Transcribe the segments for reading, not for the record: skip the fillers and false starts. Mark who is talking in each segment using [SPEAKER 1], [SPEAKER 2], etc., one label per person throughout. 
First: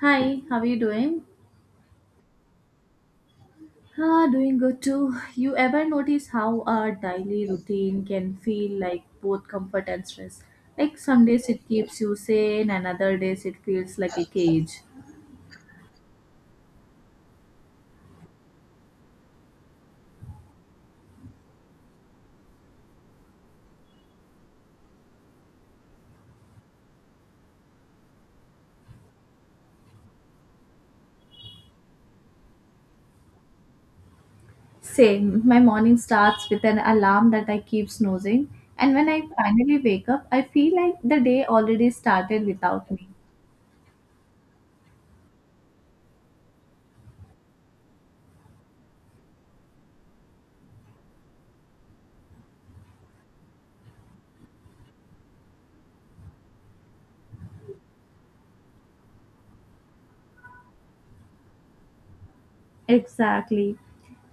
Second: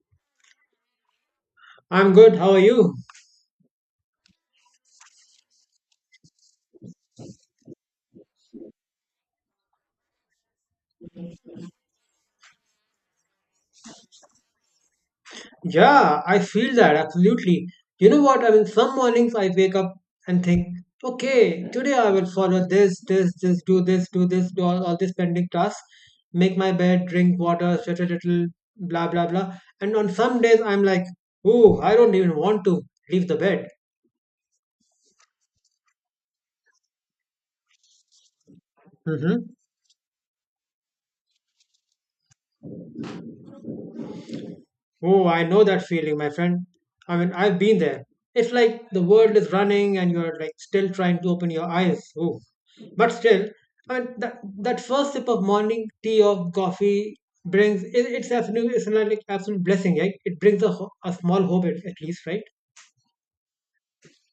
[SPEAKER 1] Hi, how are you doing?
[SPEAKER 2] I'm good. How are you?
[SPEAKER 1] Ah, doing good too. You ever notice how our daily routine can feel like both comfort and stress? Like some days it keeps you sane, and other days it feels like a cage.
[SPEAKER 2] Yeah, I feel that absolutely. You know what? I mean, some mornings I wake up and think, okay, today I will follow this, do this, do all these pending tasks, make my bed, drink water, stretch a little, blah, blah, blah. And on some days, I'm like, oh, I don't even want to leave the bed.
[SPEAKER 1] Same. My morning starts with an alarm that I keep snoozing, and when I
[SPEAKER 2] Mm-hmm.
[SPEAKER 1] finally wake up, I feel like the day already started without me.
[SPEAKER 2] Oh, I know that feeling, my friend. I mean, I've been there. It's like the world is running and you're like still trying to open your eyes. Ooh. But still, I mean, that first sip of morning tea or coffee brings, it's like absolute blessing, right? It brings a, a small hope at least, right?
[SPEAKER 1] Exactly.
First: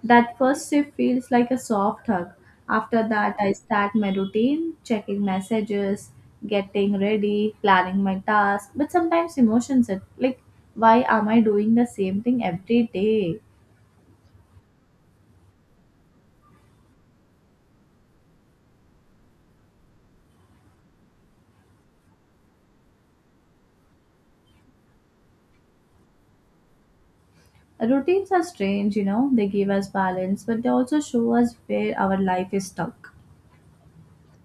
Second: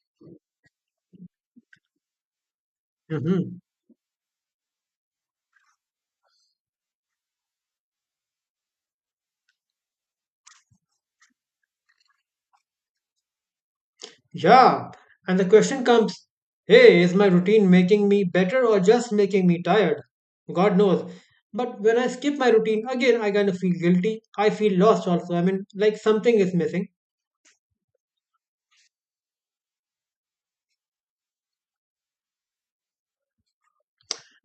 [SPEAKER 1] That first sip feels like a soft hug. After that, I
[SPEAKER 2] Mm-hmm.
[SPEAKER 1] start my routine, checking messages, getting ready, planning my task. But sometimes emotions are like, why am I doing the same thing every day?
[SPEAKER 2] Yeah, and the question comes, hey, is my routine making me better or just making me tired? God knows. But when I skip my routine, again, I kind of feel guilty. I feel lost also. I mean, like something is missing.
[SPEAKER 1] Routines are strange, you know, they give us balance, but they also show us where our life is stuck.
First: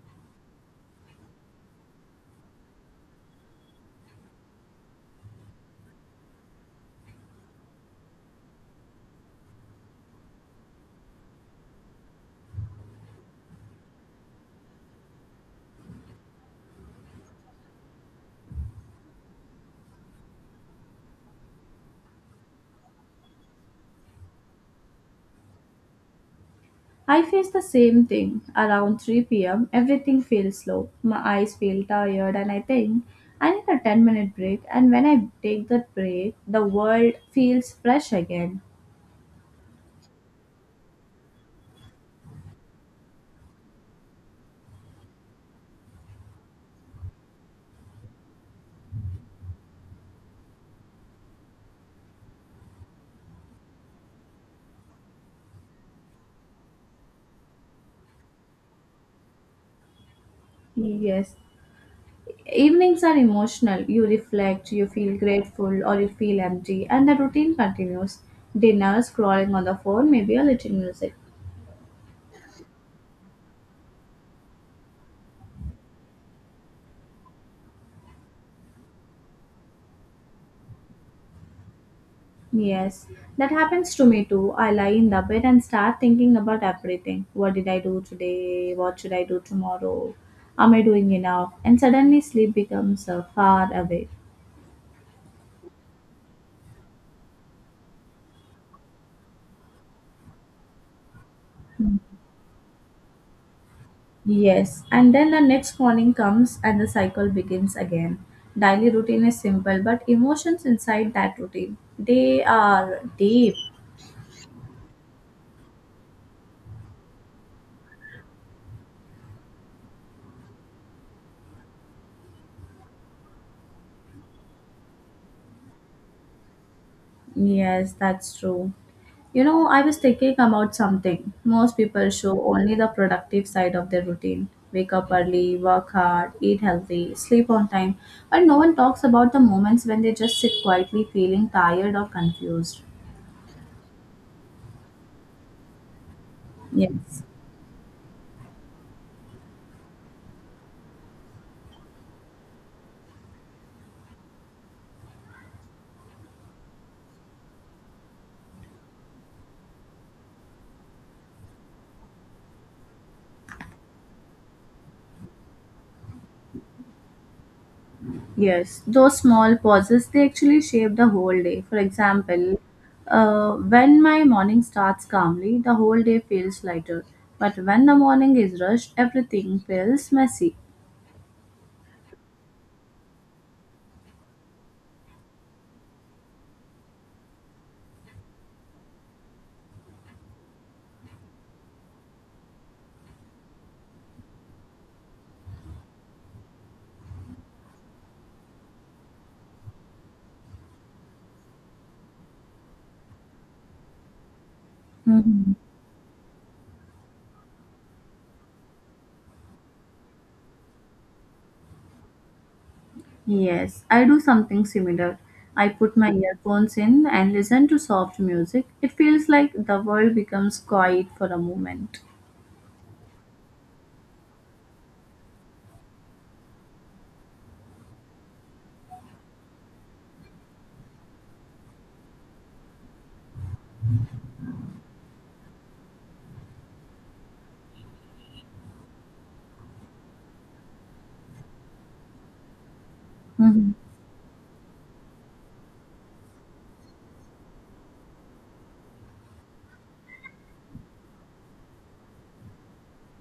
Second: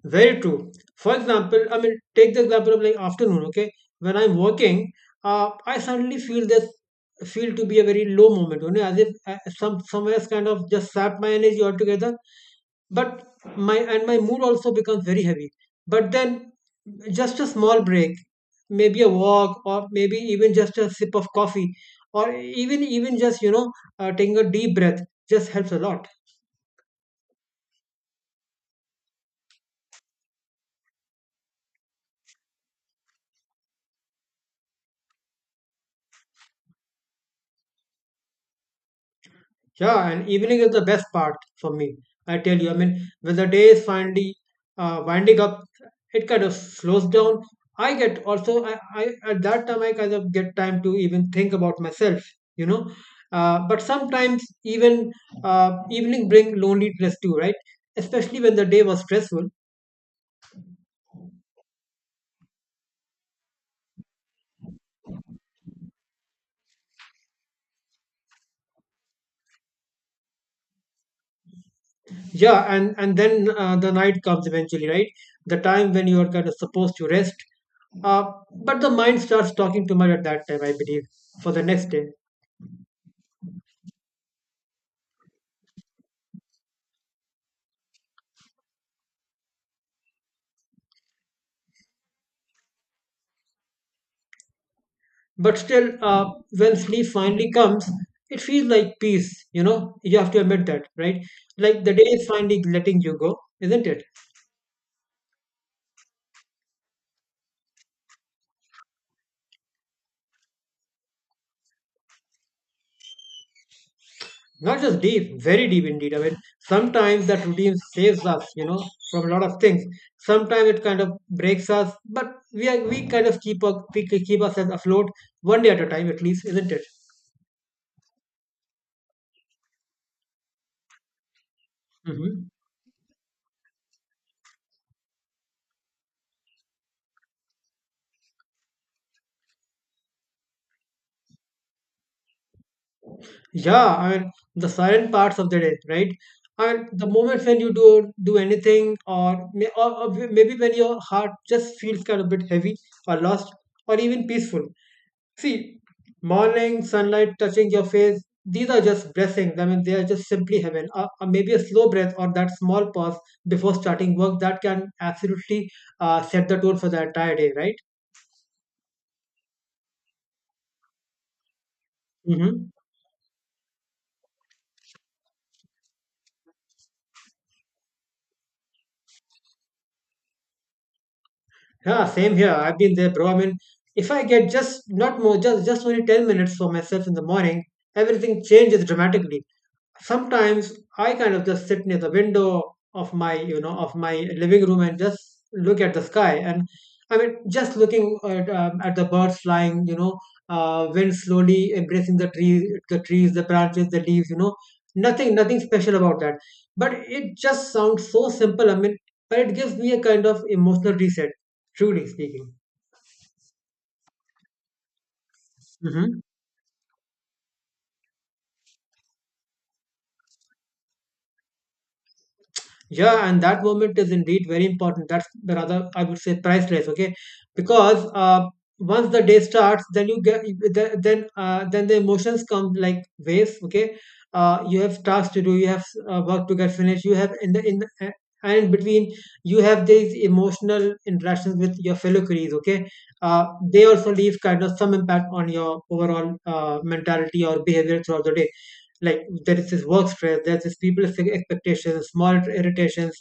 [SPEAKER 2] Very true. For example, I mean, take the example of like afternoon, okay? When I'm working, I suddenly feel this feel to be a very low moment, you know, as if somewhere else kind of just sapped my energy altogether. But my and my mood also becomes very heavy. But then just a small break, maybe a walk or maybe even just a sip of coffee, or even just you know, taking a deep breath, just helps a lot.
[SPEAKER 1] I face the same thing. Around 3 p.m., everything feels slow. My eyes feel tired, and I think I need a 10-minute minute break. And when I take that break, the world feels fresh again.
[SPEAKER 2] Yeah, and evening is the best part for me. I tell you, I mean, when the day is finally winding up, it kind of slows down. I get also, I at that time I kind of get time to even think about myself, you know. But sometimes even evening bring loneliness too, right? Especially when the day was stressful.
[SPEAKER 1] Yes. Evenings are emotional. You reflect, you feel grateful, or you feel empty, and the routine continues. Dinner, scrolling on the phone, maybe a little music.
[SPEAKER 2] Yeah, and then the night comes eventually, right? The time when you are kind of supposed to rest. Uh, but the mind starts talking too much at that time, I believe, for the next day.
[SPEAKER 1] Yes, that happens to me too. I lie in the bed and start thinking about everything. What did I do today? What should I do tomorrow? Am I doing enough? And suddenly sleep becomes far away.
[SPEAKER 2] But still, when sleep finally comes, it feels like peace, you know. You have to admit that, right? Like the
[SPEAKER 1] Mm.
[SPEAKER 2] day is finally letting you go, isn't it?
[SPEAKER 1] Yes, and then the next morning comes and the cycle begins again. Daily routine is simple, but emotions inside that routine, they are deep.
[SPEAKER 2] Not just deep, very deep indeed. I mean, sometimes that routine saves us, you know, from a lot of things. Sometimes it kind of breaks us, but we kind of keep up, we keep ourselves afloat, one day at a time at least, isn't it?
[SPEAKER 1] Yes, that's true. You know, I was thinking about something. Most people
[SPEAKER 2] Hmm.
[SPEAKER 1] show only the productive side of their routine. Wake up early, work hard, eat healthy, sleep on time, but no one talks about the moments when they just sit quietly feeling tired or confused.
[SPEAKER 2] Yeah, I mean the silent parts of the day, right? I mean the
[SPEAKER 1] Yes.
[SPEAKER 2] moments when you do anything, or maybe when your heart just feels kind of bit heavy, or lost, or even peaceful. See, morning sunlight touching your face, these are just blessings. I mean, they are just simply heaven. Or maybe a slow breath or that small pause before starting work that can absolutely set the tone for the entire day, right?
[SPEAKER 1] Yes. Those small pauses, they actually shape the whole day. For example,
[SPEAKER 2] Mm-hmm.
[SPEAKER 1] when my morning starts calmly, the whole day feels lighter. But when the morning is rushed, everything feels messy.
[SPEAKER 2] Yeah, same here. I've been there, bro. I mean, if I get just not more, just only 10 minutes for myself in the morning, everything changes dramatically. Sometimes I kind of just sit near the window of my, you know, of my living room and just look at the sky. And I mean, just looking at the birds flying, you know, wind slowly embracing the tree, the trees, the branches, the leaves. You know,
[SPEAKER 1] Mhm.
[SPEAKER 2] nothing special about that. But it just sounds so simple. I mean, but it gives me a kind of emotional reset, truly speaking.
[SPEAKER 1] Yes, I do something similar. I put my
[SPEAKER 2] Hmm.
[SPEAKER 1] earphones in and listen to soft music. It feels like the world becomes quiet for a moment.
[SPEAKER 2] Yeah, and that moment is indeed very important. That's the rather, I would say, priceless. Okay, because once the day starts, then you get then the emotions come like waves. Okay, you have tasks to do, you have work to get finished, you have in between you have these emotional interactions with your fellow colleagues. Okay, uh,
[SPEAKER 1] Hmm.
[SPEAKER 2] they also leave kind of some impact on your overall mentality or behavior throughout the day. Like, there is this work stress, there's this people's expectations, small irritations,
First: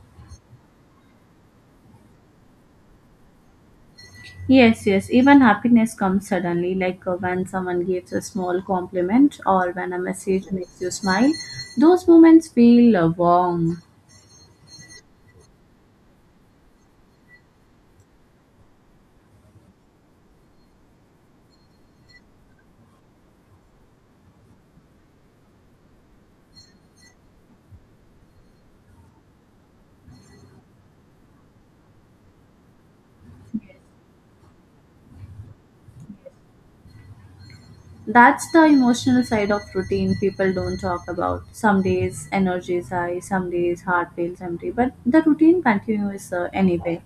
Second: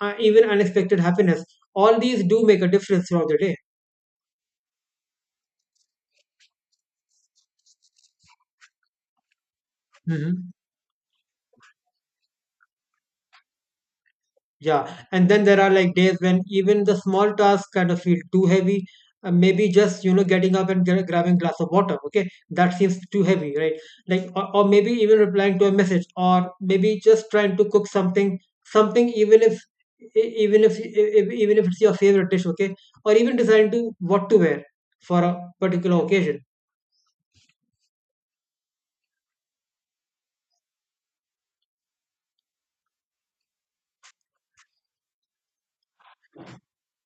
[SPEAKER 2] even unexpected happiness. All these do make a difference throughout the day.
[SPEAKER 1] Yes, yes, even happiness comes suddenly, like when someone gives a small compliment or when a
[SPEAKER 2] Hmm.
[SPEAKER 1] message makes you smile. Those moments feel warm.
[SPEAKER 2] Yeah, and then there are like days when even the small tasks kind of feel too heavy. Maybe just you know getting up and grabbing glass of water. Okay, that seems too heavy, right? Like, or maybe even replying to a message, or maybe just trying to cook something, something even if even if it's your favorite dish, okay, or even deciding
[SPEAKER 1] Yes.
[SPEAKER 2] to what to wear for a particular occasion.
[SPEAKER 1] That's the emotional side of routine people don't talk about. Some days energy is high, some days heart feels empty, but the routine continues anyway.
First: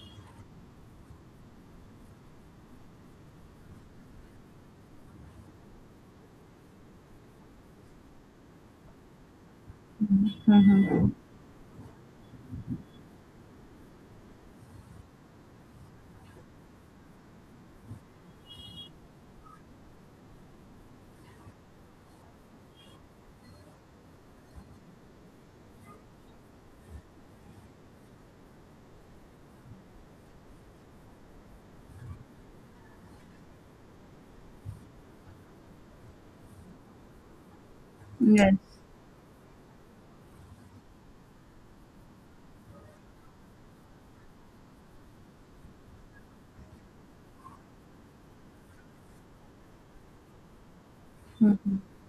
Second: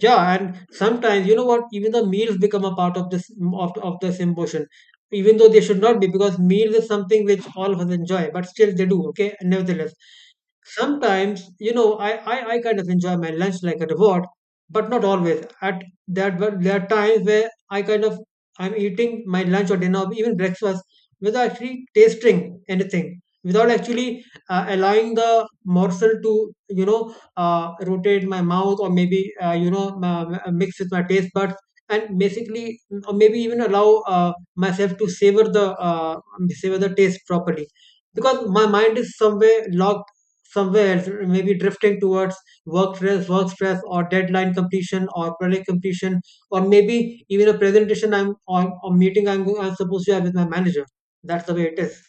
[SPEAKER 2] Yeah, and sometimes you know what? Even the meals become a part of this of this emotion, even though they should not be, because meals is something which all of us enjoy, but still they do. Okay, nevertheless
[SPEAKER 1] Mm-hmm.
[SPEAKER 2] sometimes you know, I kind of enjoy my lunch like a reward, but not always at that. But there are times where I kind of I'm eating my lunch or dinner or even breakfast without actually tasting anything, without actually allowing the morsel to, you know, rotate my mouth, or maybe you know mix with my taste buds, and basically, or maybe even allow myself to savor the taste properly, because
[SPEAKER 1] Yes.
[SPEAKER 2] my mind is somewhere locked somewhere else, maybe drifting towards work stress or deadline completion or project completion, or maybe even a presentation I'm on. A meeting I'm, I'm supposed to have with my manager. That's the way
[SPEAKER 1] Mhm.
[SPEAKER 2] it is.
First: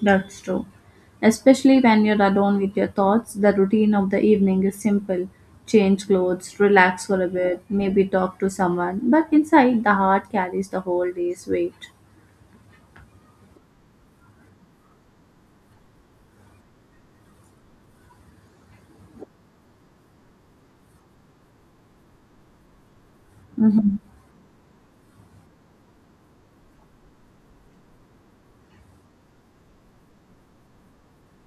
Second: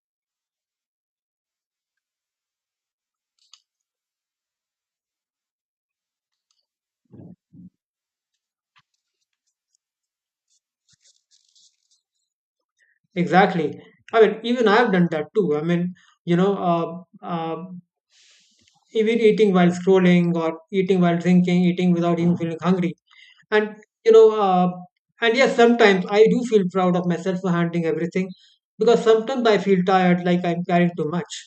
[SPEAKER 1] That's true. Especially when you're alone with your thoughts, the routine of the evening is simple. Change clothes, relax for a bit, maybe talk to someone. But inside, the heart carries the whole day's weight.
[SPEAKER 2] Exactly. I mean, even I've done that too. I mean, you know, uh, uh, even eating while scrolling or eating while drinking, eating without even feeling hungry. And,
[SPEAKER 1] Mhm.
[SPEAKER 2] you know, and yes, sometimes I do feel proud of myself for handling everything, because sometimes I feel tired, like I'm carrying too much.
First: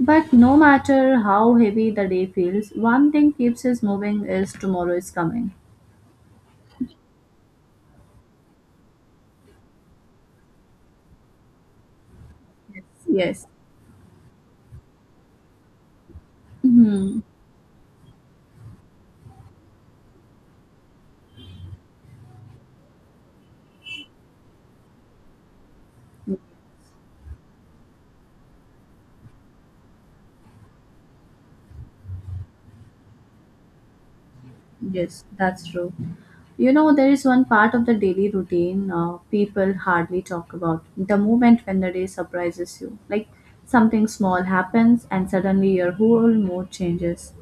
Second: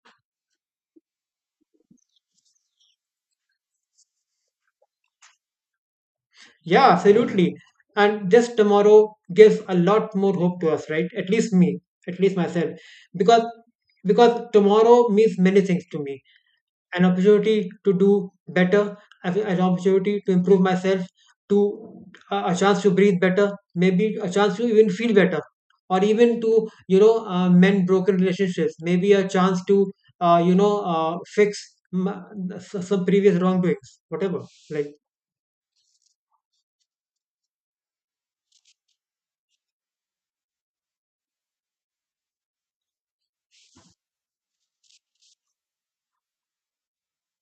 [SPEAKER 1] But no matter how heavy the day feels, one thing keeps us moving is tomorrow is coming.
[SPEAKER 2] Yeah, absolutely. And this tomorrow gives a lot more hope to us, right? At least me, at least myself.
[SPEAKER 1] Yes.
[SPEAKER 2] Because
[SPEAKER 1] Yes.
[SPEAKER 2] because tomorrow means many things to me. An
[SPEAKER 1] Mhm.
[SPEAKER 2] opportunity to do better, an opportunity to improve myself, to a chance to breathe better, maybe a chance to even feel better, or even to you know mend broken relationships. Maybe a chance to you know fix m- some previous wrongdoings, whatever. Like.
[SPEAKER 1] Yes, that's true. You know, there is one part of the daily routine people hardly talk about the moment when the day surprises you. Like something small happens and suddenly your whole mood changes.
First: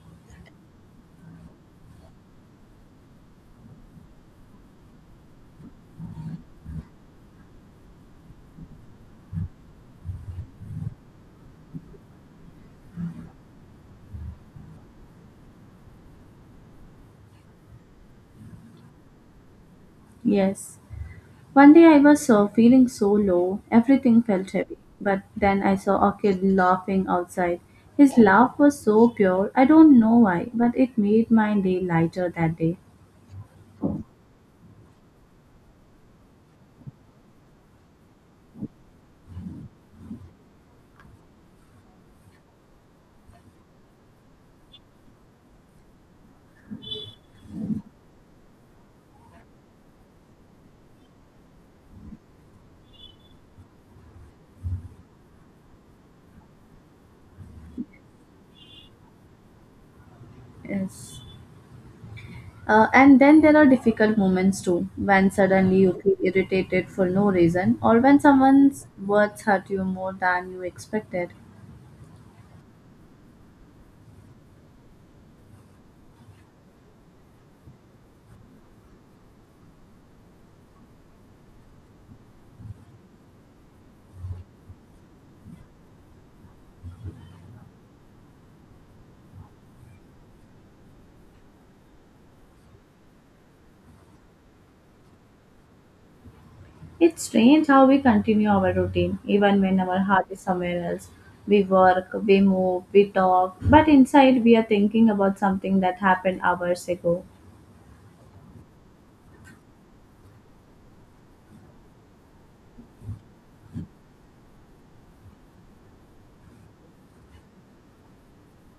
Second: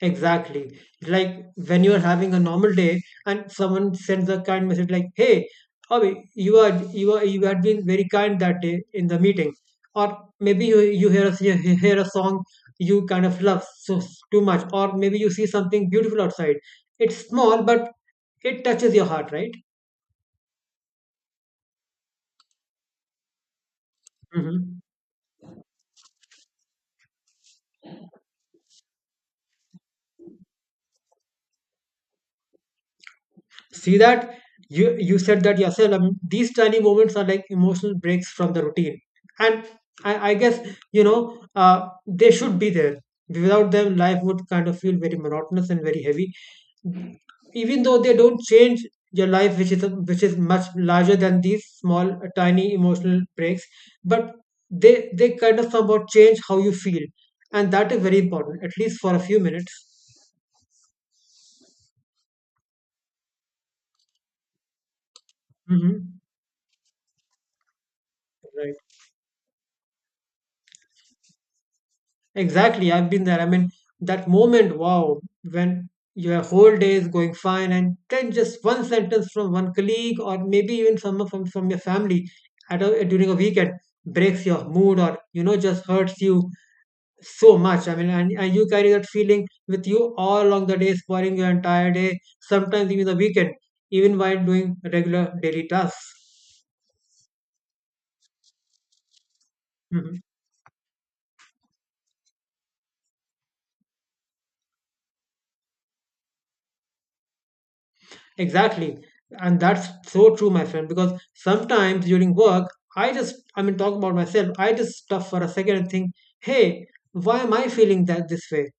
[SPEAKER 2] Exactly. It's like when you're having a normal day and someone sends a kind message like, "Hey, Abhi, you had been very kind that day in the meeting." Or maybe you hear a song you kind of love so too much, or maybe you see something beautiful outside. It's small, but it touches your heart, right?
[SPEAKER 1] Yes. One day I was feeling so low, everything felt heavy.
[SPEAKER 2] Hmm.
[SPEAKER 1] But then I saw a kid laughing outside. His laugh was so pure, I don't know why, but it made my day lighter that day.
[SPEAKER 2] See that, you said that yourself. I mean, these tiny moments are like emotional breaks from the routine, and I guess, you know, they should be there. Without them life would kind of feel very monotonous and very heavy, even though they don't change your life, which is much larger than these small tiny emotional breaks. But they kind of somehow change how you feel, and that is very important, at least for a few minutes.
[SPEAKER 1] Yes. And then there are difficult moments too, when suddenly you feel
[SPEAKER 2] Hmm.
[SPEAKER 1] irritated for no reason, or when someone's
[SPEAKER 2] Right.
[SPEAKER 1] words hurt you more than you expected.
[SPEAKER 2] Exactly, I've been there. I mean, that moment, wow, when your whole day is going fine, and then just one sentence from one colleague or maybe even someone from your family at a, during a weekend, breaks your mood, or you know just hurts you so much. I mean, and you carry that feeling with you all along the day, spoiling your entire day, sometimes even the weekend, even while doing regular daily tasks.
[SPEAKER 1] It's strange how we continue our routine, even when our
[SPEAKER 2] Mhm.
[SPEAKER 1] heart is somewhere else. We work, we move, we talk, but inside we are thinking about something that happened hours ago.
[SPEAKER 2] Exactly. And that's so true, my friend, because sometimes during work, I mean, talk about myself, I just stop for a second and think, hey, why am I feeling that this way?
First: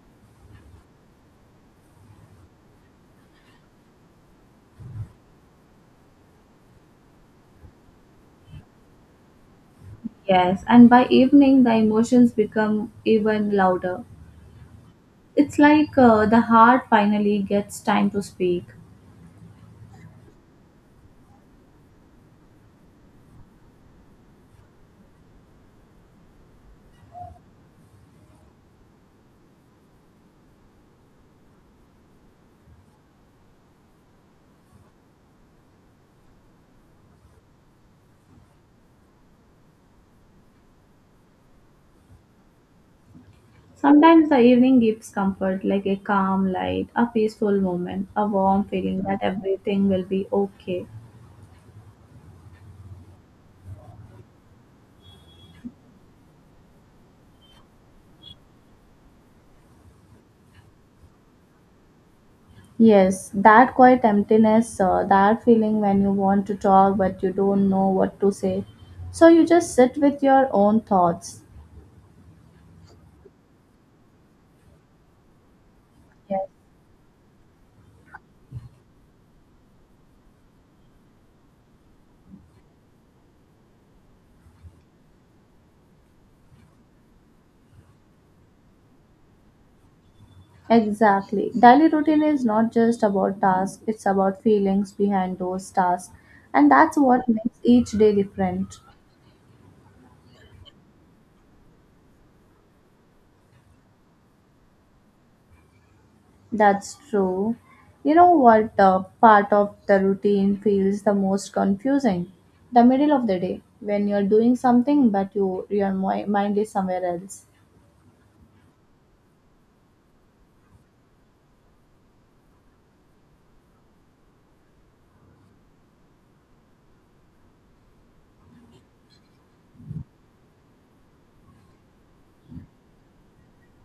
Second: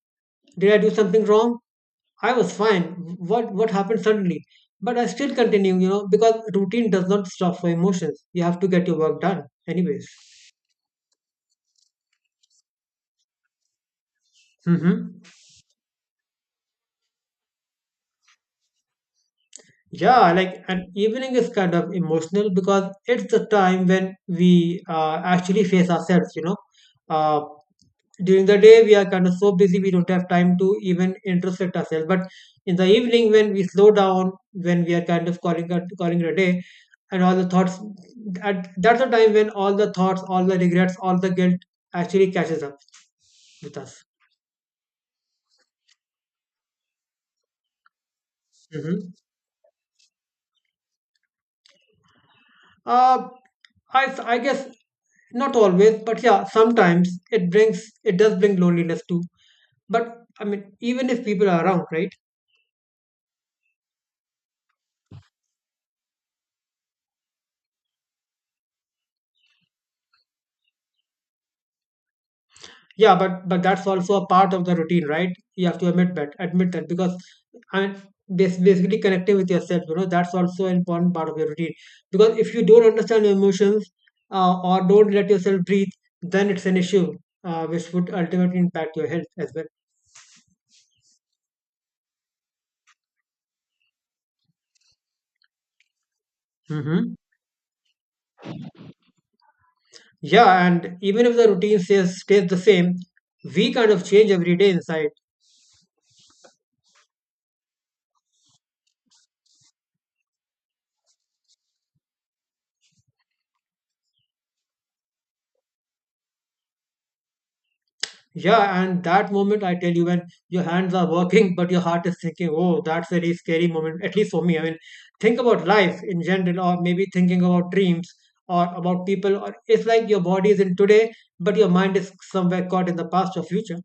[SPEAKER 2] Did I do something wrong? I was fine. What happened suddenly? But I still continue, you know, because routine does not stop for emotions. You have to get your work done, anyways.
[SPEAKER 1] Yes, and by evening the emotions become even louder.
[SPEAKER 2] Mm-hmm.
[SPEAKER 1] It's like the heart finally gets time to speak.
[SPEAKER 2] Yeah, like an evening is kind of emotional because it's the time when we actually face ourselves, you know. Uh, during the day we are kind of so busy we don't have time to even introspect ourselves, but in the evening when we slow down, when we are kind of calling it a day, and all the thoughts that's the time when all the thoughts, all the regrets, all the guilt actually catches up with us.
[SPEAKER 1] Sometimes the evening gives comfort, like a calm light, a peaceful moment, a warm
[SPEAKER 2] hmm
[SPEAKER 1] feeling that everything will be okay.
[SPEAKER 2] uh, I, I guess not always, but yeah, sometimes it brings, it does bring loneliness too, but I mean, even if people are around, right?
[SPEAKER 1] Yes, that quiet emptiness, that feeling when you want to talk but you don't know what to say. So you just sit with your own thoughts.
[SPEAKER 2] Yeah, but that's also a part of the routine, right? You have to admit that,
[SPEAKER 1] Yes,
[SPEAKER 2] admit that, because I mean, basically connecting with yourself, you know, that's also an important part of your routine. Because if you don't understand your emotions, or don't let yourself breathe, then it's an issue, which would ultimately impact your health as well.
[SPEAKER 1] exactly. Daily routine is not just about tasks, it's about feelings behind those tasks. And that's
[SPEAKER 2] Hmm.
[SPEAKER 1] what makes each day different.
[SPEAKER 2] Yeah, and even if the routine stays the same, we kind of change every day inside.
[SPEAKER 1] That's true. You know what, part of the routine feels the most confusing? The middle of the day, when you're doing something but you, your mind is somewhere else.
[SPEAKER 2] Yeah, and that moment, I tell you, when your hands are working but your heart is thinking, oh, that's a really scary moment, at least for me. I mean, think about life in general, or maybe thinking about dreams, or about people. Or it's like your body is in today, but your mind is somewhere caught in the past or future.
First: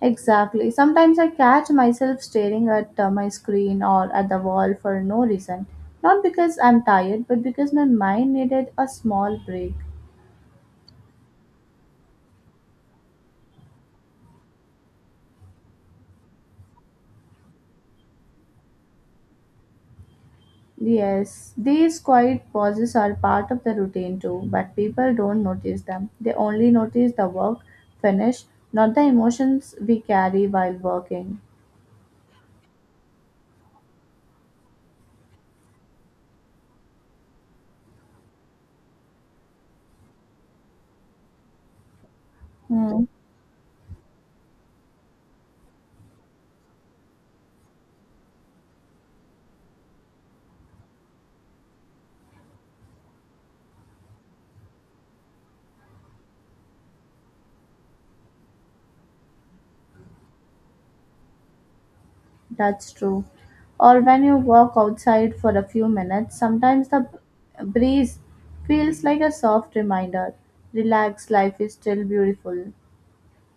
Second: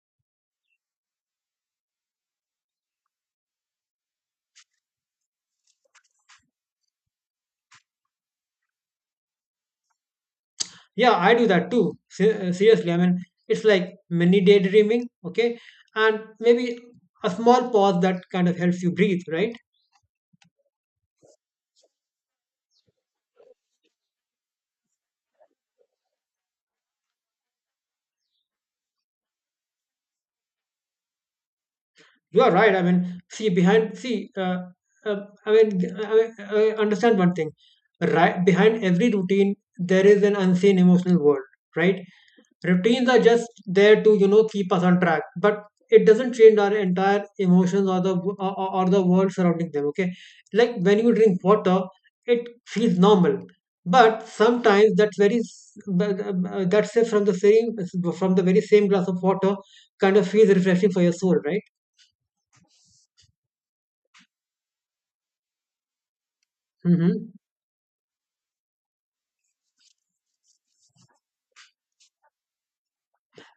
[SPEAKER 1] Exactly. Sometimes I catch myself staring at my screen or at the wall for no reason. Not because I'm tired, but because my mind needed a small break.
[SPEAKER 2] Yeah, I do that too. Seriously, I mean, it's like mini daydreaming, okay? And maybe a small pause that kind of helps you breathe, right?
[SPEAKER 1] Yes, these quiet pauses are part of the routine too, but people don't notice them. They only notice the work finish, not the emotions we carry while working.
[SPEAKER 2] You are right. I mean, see behind. Uh, I mean, I understand one thing. Right behind every routine, there is an unseen emotional world, right?
[SPEAKER 1] Hmm,
[SPEAKER 2] Routines are just there to, you know, keep us on track, but it doesn't change our entire emotions, or the, or the world surrounding them. Okay, like when you drink water, it feels normal. But sometimes that very s- but, that's it from the same, from the very same glass of water, kind of feels refreshing for your soul, right?
[SPEAKER 1] that's true. Or when you walk outside for a few minutes, sometimes the
[SPEAKER 2] Mm-hmm.
[SPEAKER 1] breeze feels like a soft reminder. Relax, life is still beautiful.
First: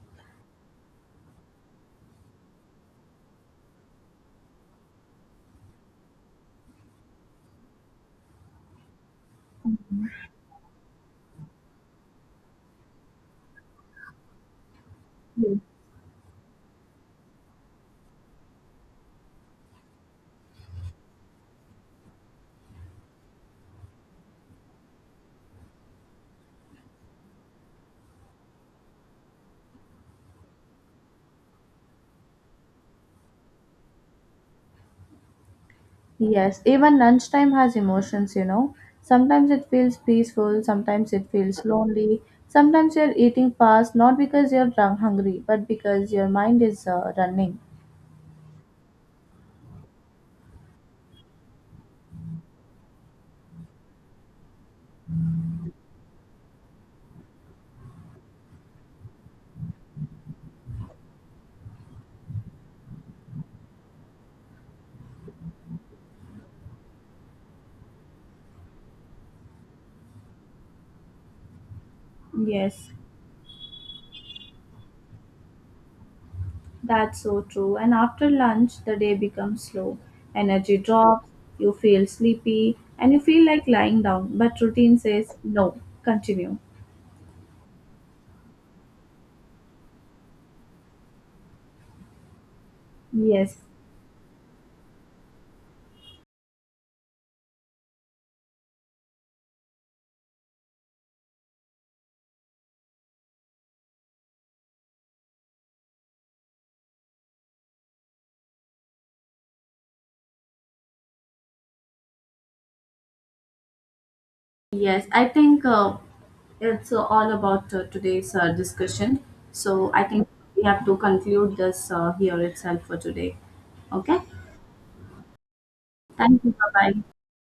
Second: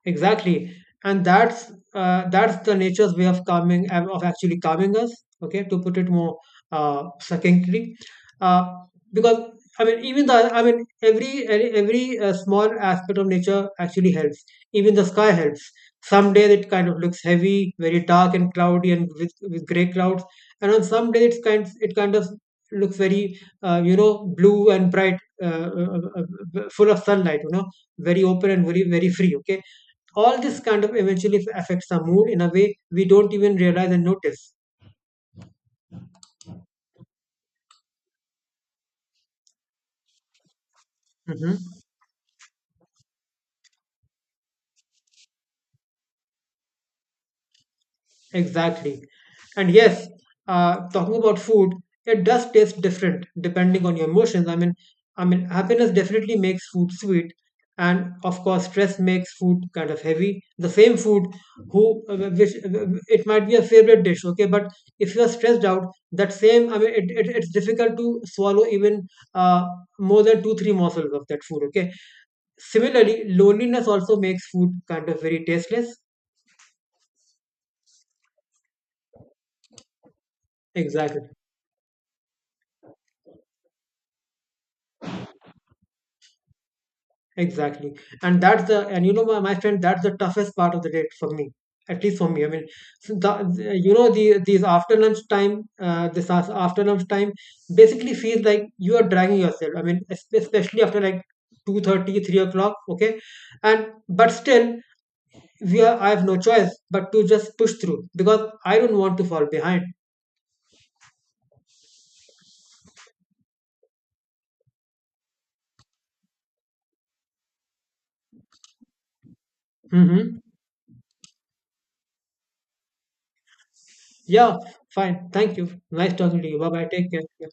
[SPEAKER 2] Exactly. And that's the nature's way of calming, of actually calming us. Okay, to put it more succinctly, uh, because I mean, every small aspect of nature actually helps. Even the sky helps. Some days it kind of looks heavy, very dark and cloudy, and with gray clouds. And on some days it kind of looks very you know, blue and bright, full of sunlight. You know, very open and very free. Okay, all this kind of eventually affects our mood in a way we don't even realize and notice.
[SPEAKER 1] Yes, even lunchtime has emotions, you know. Sometimes it feels peaceful, sometimes it feels
[SPEAKER 2] Hmm.
[SPEAKER 1] lonely. Sometimes you're eating fast not because you're drunk hungry, but because your mind is running.
[SPEAKER 2] Exactly. And yes, talking about food, it does taste different depending on your emotions. I mean, happiness definitely makes food sweet, and of course, stress makes food kind of heavy. The same food, who which it might be a favorite dish, okay, but if you are stressed out, that same, I mean, it's difficult to swallow even uh, more than two, three morsels of that food, okay.
[SPEAKER 1] Yes,
[SPEAKER 2] Similarly, loneliness also makes food kind of very tasteless.
[SPEAKER 1] that's so true. And after lunch, the day becomes slow. Energy
[SPEAKER 2] Exactly.
[SPEAKER 1] drops, you feel sleepy, and you feel like lying down. But routine says, no, continue.
[SPEAKER 2] Exactly. And that's the, and you know, my friend, that's the toughest part of the date for me, at least for me. I mean, so
[SPEAKER 1] Yes.
[SPEAKER 2] you know, these after lunch time, after lunch time basically feels like you are dragging yourself. I mean, especially after like 2:30, 3 o'clock, okay? And, but still, I have no choice but to just push through because I don't want to fall behind.
[SPEAKER 1] Yes, I think it's all about today's discussion. So I think
[SPEAKER 2] Mm-hmm.
[SPEAKER 1] we have to conclude this here itself for today. Okay.
[SPEAKER 2] Yeah, fine. Thank you. Nice talking
[SPEAKER 1] Thank
[SPEAKER 2] to
[SPEAKER 1] you.
[SPEAKER 2] you. Bye bye.
[SPEAKER 1] Bye bye.
[SPEAKER 2] Take care. Yeah.